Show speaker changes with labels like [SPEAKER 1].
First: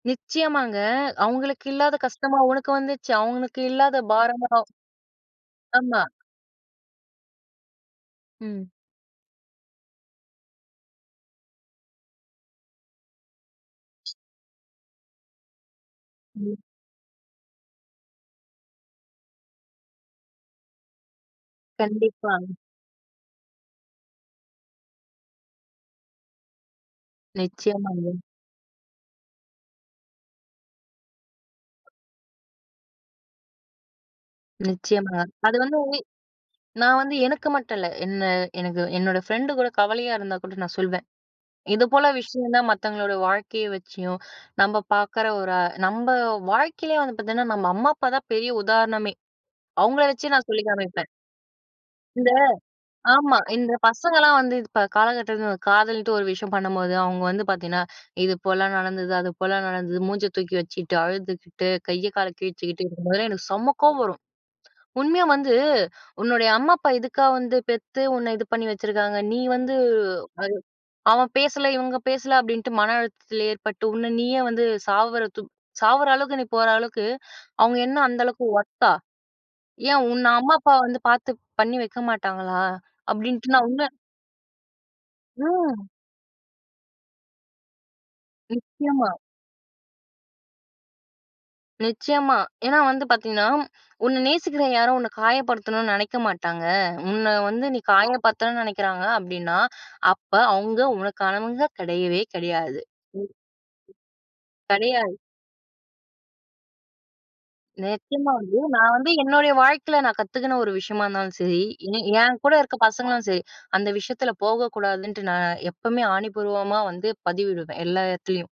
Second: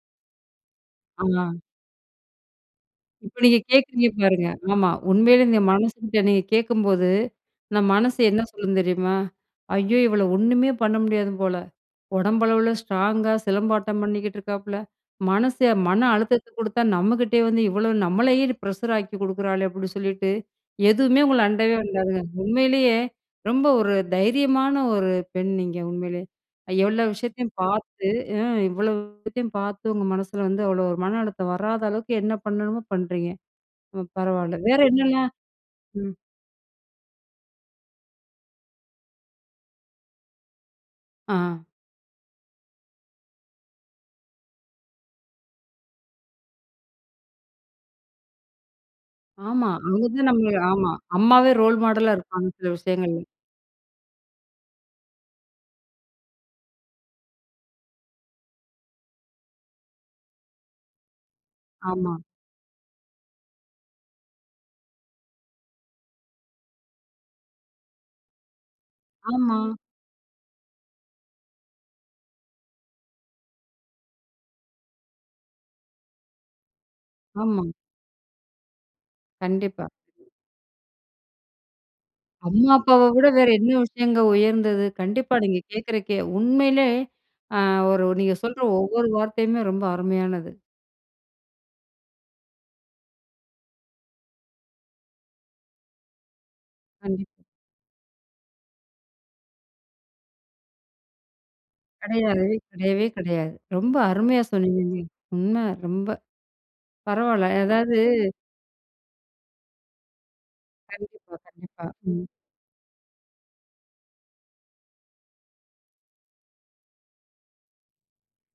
[SPEAKER 1] நிச்சயமாங்க.
[SPEAKER 2] ஆ.
[SPEAKER 1] "அவுங்களுக்கு இல்லாத கஷ்டமா உனக்கு வந்துச்சு?
[SPEAKER 2] இப்ப நீங்க
[SPEAKER 1] அவங்களுக்கு இல்லாத
[SPEAKER 2] கேக்குறீங்க பாருங்க,
[SPEAKER 1] பாரமா?"
[SPEAKER 2] ஆமா உண்மையிலயே நீங்க மனசு
[SPEAKER 1] ஆமா.
[SPEAKER 2] கிட்ட நீங்க கேக்கும்போது, நம்ம மனசு என்ன
[SPEAKER 1] ம்.
[SPEAKER 2] சொல்லும் தெரியுமா? "ஐயோ! இவள ஒண்ணுமே பண்ண முடியாது போல, உடம்பளவில ஸ்ட்ராங்கா சிலம்பாட்டம் பண்ணிக்கிட்டு இருக்காப்ல, மனசு மன அழுத்தத்த
[SPEAKER 1] ம்.
[SPEAKER 2] குடுத்தா நம்மகிட்டயே வந்து இவ்வளோ, நம்மளயே ப்ரஷர் ஆக்கி குடுக்குறாளே!" அப்படின்னு சொல்லிட்டு, எதுவுமே உங்கள அண்டவே அண்டாதுங்க.
[SPEAKER 1] கண்டிப்பா.
[SPEAKER 2] உண்மையிலயே ரொம்ப ஒரு தைரியமான ஒரு பெண் நீங்க, உண்மையிலயே. அ எவ்வளோ விஷயத்தையும் பாத்து,
[SPEAKER 1] நிச்சயமாங்க.
[SPEAKER 2] ம் இவ்வளோ விஷயத்தையும் பாத்து, உங்க மனசில வந்து, அவ்வளோ ஒரு மன அழுத்தம் வராத அளவுக்கு என்ன பண்ணணுமோ பண்றீங்க. பரவாயில்ல. வேற
[SPEAKER 1] நிச்சயமா.
[SPEAKER 2] என்னெல்லாம்
[SPEAKER 1] அது வந்து,
[SPEAKER 2] ம்.
[SPEAKER 1] நான் வந்து எனக்கு மட்டும் இல்ல, என்ன எனக்கு என்னோட ஃப்ரெண்டு கூட கவலையா இருந்தா கூட நான் சொல்வேன்.
[SPEAKER 2] ஆ,
[SPEAKER 1] "இது போல விஷயம் தான்" மத்தவங்களோட வாழ்க்கைய வச்சியும், நம்ப பாக்குற ஒரு, அ நம்ப வாழ்க்கையிலயே வந்து பாத்தீங்கன்னா, நம்ம அம்மா அப்பா தான் பெரிய உதாரணமே!
[SPEAKER 2] ஆமா.
[SPEAKER 1] அவுங்கள
[SPEAKER 2] அவுங்க தான்
[SPEAKER 1] வச்சே நான்
[SPEAKER 2] நம்ம
[SPEAKER 1] சொல்லி
[SPEAKER 2] ஆமா.
[SPEAKER 1] காமிப்பேன்.
[SPEAKER 2] அம்மாவே ரோல் மாடலா
[SPEAKER 1] இந்த
[SPEAKER 2] இருப்பாங்க சில விஷயங்கள்ல.
[SPEAKER 1] ஆமா, இந்த பசங்கள்லாம் வந்து இப்போ காலகட்டத்தில, காதல்ன்ட்டு ஒரு விஷயம் பண்ணும்போது, அவுங்க வந்து பாத்தீங்கன்னா, "இது போலலாம் நடந்தது, அது போலலாம் நடந்தது" மூஞ்சை தூக்கி வச்சிட்டு, அழுதுக்கிட்டு, கைய
[SPEAKER 2] ஆமா.
[SPEAKER 1] கால கிழிச்சிக்கிட்டு இருக்கும்போதெல்லாம், எனக்கு செம கோவம் வரும். உண்மையா வந்து, உன்னுடைய அம்மா அப்பா இதுக்கா வந்து பெத்து உன்ன இது பண்ணி வச்சுருக்காங்க? நீ
[SPEAKER 2] ஆமா.
[SPEAKER 1] வந்து, அது "அவன் பேசல இவுங்க பேசல அப்டின்ட்டு மன அழுத்தத்தில ஏற்பட்டு, உன்னை நீயே வந்து சாவுரத்து சாவுற அளவுக்கு நீ போற அளவுக்கு
[SPEAKER 2] ஆமா.
[SPEAKER 1] அவுங்க என்னா அந்த அளவுக்கு ஒர்த்தா?
[SPEAKER 2] கண்டிப்பா.
[SPEAKER 1] ஏன் உன்ன அம்மா அப்பா வந்து பாத்து பண்ணி வைக்க மாட்டாங்களா?"
[SPEAKER 2] அம்மா அப்பாவ விட வேற
[SPEAKER 1] அப்படின்ட்டு நான்
[SPEAKER 2] என்ன
[SPEAKER 1] உன்ன,
[SPEAKER 2] விஷயங்க உயர்ந்தது? கண்டிப்பா நீங்க
[SPEAKER 1] ம்.
[SPEAKER 2] கேட்குறக் கே, உண்மையிலே, அ ஒரு நீங்க சொல்ற ஒவ்வொரு
[SPEAKER 1] நிச்சயமா,
[SPEAKER 2] வார்த்தையுமே ரொம்ப அருமையானது.
[SPEAKER 1] நிச்சயமா. ஏன்னா வந்து, பாத்தீங்கன்னா, "உன்ன நேசிக்கிற யாரும், உன்னை காயப்படுத்தனும்ன்னு நெனைக்க மாட்டாங்க.
[SPEAKER 2] கண்டிப்பா.
[SPEAKER 1] உன்ன வந்து நீ காயப்படுத்தனும்ன்னு நெனைக்கிறாங்க அப்டின்னா, அப்ப அவுங்க உனக்கானவங்க கெடையவே
[SPEAKER 2] கெடையாது.
[SPEAKER 1] கெடையாது" [unintelligible]
[SPEAKER 2] கெடையவே கெடையாது. ரொம்ப அருமையா சொன்னீங்கங்க.
[SPEAKER 1] கெடையாது.
[SPEAKER 2] உண்ம ரொம்ப. பரவாயில்ல அதாவது
[SPEAKER 1] நிச்சயமா வந்து, நான் வந்து என்னுடைய வாழ்க்கையில நான் கத்துக்கின ஒரு விஷயமா
[SPEAKER 2] கண்டிப்பா,
[SPEAKER 1] இருந்தாலும் சரி,
[SPEAKER 2] கண்டிப்பா.
[SPEAKER 1] என்
[SPEAKER 2] ம்.
[SPEAKER 1] என் கூட இருக்கிற பசங்களாலும் சரி, அந்த விஷயத்தில போகக்கூடாதுன்ட்டு, நான் எப்பவுமே ஆணிபூர்வமா வந்து பதிவிடுவேன், எல்லா எடத்துலயும்.